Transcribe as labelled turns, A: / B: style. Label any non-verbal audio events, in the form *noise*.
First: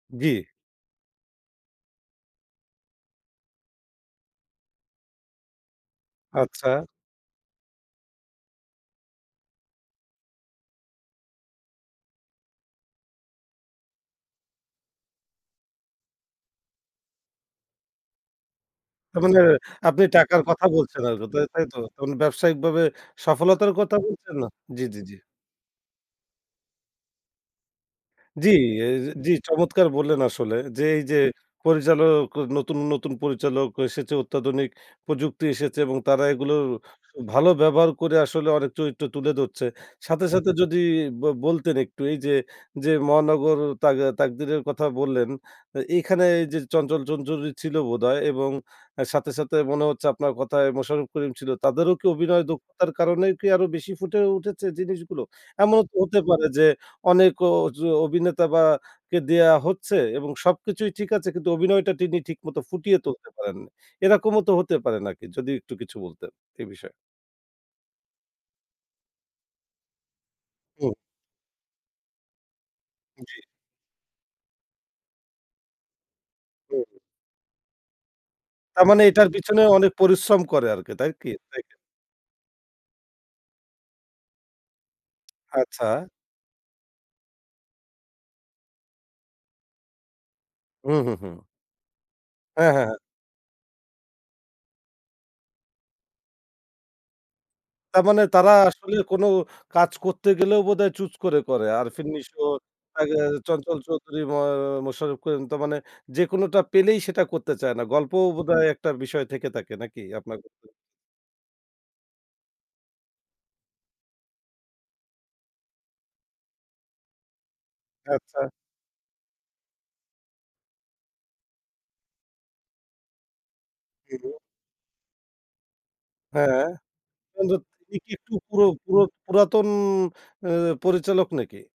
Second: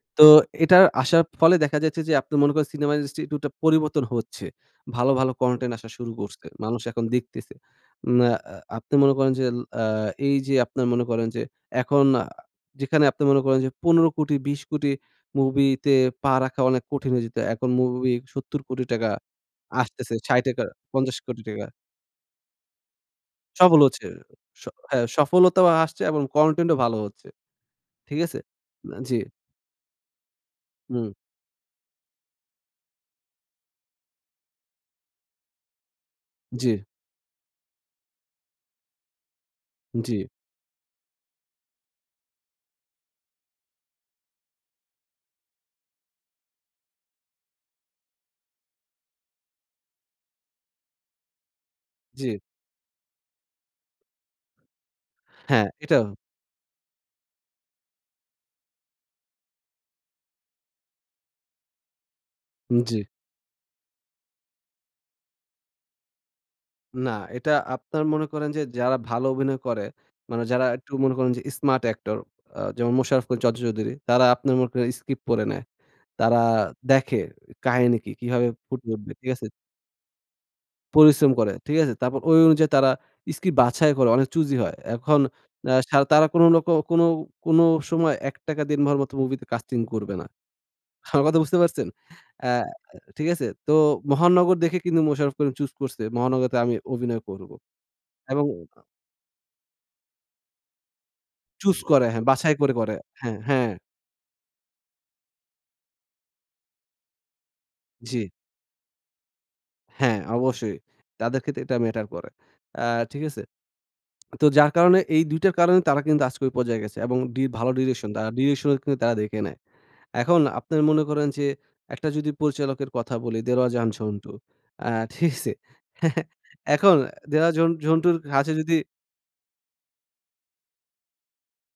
A: তো
B: জি।
A: এটার আসার ফলে দেখা যাচ্ছে যে আপনি মনে করেন, Cinema industry টু টা পরিবর্তন হচ্ছে। ভালো, ভালো Content আসা শুরু করছে।
B: আচ্ছা।
A: মানুষ এখন দেখতেছে। উম আ, আ আপনি মনে করেন যেল আ এইযে আপনারা মনে করেন যে এখন আ যেখানে আপনি মনে করেন যে 15, 20 মুভিতে পা রাখা অনেক কঠিন হয়ে যেত। এখন মুভি 70 টাকা
B: তার মানে আপনি
A: আসতেছে, ছাই
B: টাকার
A: টাকা
B: কথা বলছেন
A: পঞ্চাশ
B: আরো,
A: কোটি
B: তাই, তাই
A: টাকা।
B: তো? তা মানে ব্যাবসায়িকভাবে সফলতার
A: সফল
B: কথা
A: হচ্ছে।
B: বলছেন না?
A: স
B: জি, জি,
A: হ্যাঁ,
B: জি।
A: সফলতাও আসছে এবং Content ও ভালো হচ্ছে। ঠিক আছে?
B: জি এর
A: অ্যা জি।
B: জি, চমৎকার বললেন আসলে যে,
A: হুম।
B: এইযে পরিচালক ক নতুন, নতুন পরিচালক এসেছে, অত্যাধুনিক প্রযুক্তি এসেছে। এবং তারা এগুলো
A: জি।
B: ভালো ব্যবহার করে আসলে অনেক চরিত্র তুলে ধরছে।
A: জি।
B: সাথে, সাথে যদি বল বলতেন একটু এইযে, যে মহানগর, তাক তাকদিরের কথা বললেন, এ এখানে এইযে চঞ্চল-চঞ্চল চৌধুরী ছিল বোধহয় এবং সাথে, সাথে মনে হচ্ছে আপনার কথায় মোশাররফ করিম ছিল। তাদেরও কি
A: জি।
B: অভিনয় দক্ষতার কারণে কি আরো বেশি ফুটে উঠেছে জিনিসগুলো?
A: হ্যাঁ,
B: এমনও তো
A: এটাও।
B: হতে পারে যে, অনেক ওজো অভিনেতা বা কে দেয়া হচ্ছে এবং সবকিছুই ঠিক আছে কিন্তু অভিনয়টা তিনি ঠিকমত ফুটিয়ে
A: জি।
B: তুলতে পারেন না। এরকমও তো হতে পারে নাকি? যদি একটু কিছু বলতেন এই বিষয়ে।
A: না, এটা আপনারা মনে করেন যে যারা ভালো অভিনয় করে, মানে যারা
B: হু।
A: একটু মনে করেন যে Smart actor আ যেমন "মোশারফ করিম,"
B: জি।
A: "চঞ্চল চৌধুরী।" তারা আপনার মনে করেন স্কিপ পরে নেয়। তারা
B: হু, হু।
A: দেখে কাহিনী কি? কিভাবে
B: তার
A: ফুটে
B: মানে
A: উঠবে,
B: এটার
A: ঠিক আছে?
B: পিছনে অনেক পরিশ্রম করে আরকি, তাই কি?
A: পরিশ্রম করে।
B: তাই কে
A: ঠিক আছে? তারপর ওই অনুযায়ী তারা স্ক্রিপট বাছাই করে। অনেক চুজি হয়। এখন অ্যা
B: আচ্ছা।
A: সা তারা কোন রক কোন, কোন সময় "এক টাকা দেনমহর" মত মুভিতে কাস্টিং করবে না।
B: হুম,
A: *chuckles*
B: হুম,
A: আমার কথা
B: হুম।
A: বুঝতে পারছেন? অ্যা
B: হ্যাঁ, হ্যাঁ, হ্যাঁ।
A: ঠিক আছে? তো "মহানগর" দেখে কিন্তু মোশাররফ করিম চুজ করছে "মহানগরতে আমি অভিনয় করবো।"
B: তার মানে
A: এবং
B: তারা
A: আ
B: আসলে কোন কাজ করতে গেলেও বোধহয় চুজ করে, করে।
A: চুজ করে।
B: আরেফিন
A: হ্যাঁ,
B: নিশো,
A: বাছাই করে, করে।
B: আ
A: হ্যাঁ, হ্যাঁ।
B: চঞ্চল চৌধুরী, মুয়া মোশারফ করিম তা মানে যেকোনটা পেলেই সেটা করতে চায় না। গল্পও
A: জি।
B: বোধহয় ১ টা বিষয় থেকে থাকে নাকি
A: হ্যাঁ,
B: আপনার মতো?
A: অবশ্যই। তাদের ক্ষেত্রে এটা ম্যাটার করে। আ ঠিক আছে? তো যার কারণে এই ২ টার কারণে তারা কিন্তু আজকে ঐ পর্যায়ে গেছে এবং ডি ভালো direction তারা
B: আচ্ছা।
A: direction কিন্তু তারা দেখে নেয়। এখন আপনের মনে করেন যে ১ টা যদি পরিচালকের কথা বলি "দেলোয়ার জাহান
B: হু,
A: ঝন্টু।"
B: হু।
A: অ্যা ঠিকছে? *chuckles*
B: হ্যাঁ,
A: এখন অ্যা দেলোয়ার
B: *unintelligible*
A: ঝন
B: উনি কি
A: ঝন্টুর
B: একটু
A: কাছে
B: পুরো,
A: যদি
B: পুরো পুরাতন অ্যা পরিচালক নাকি?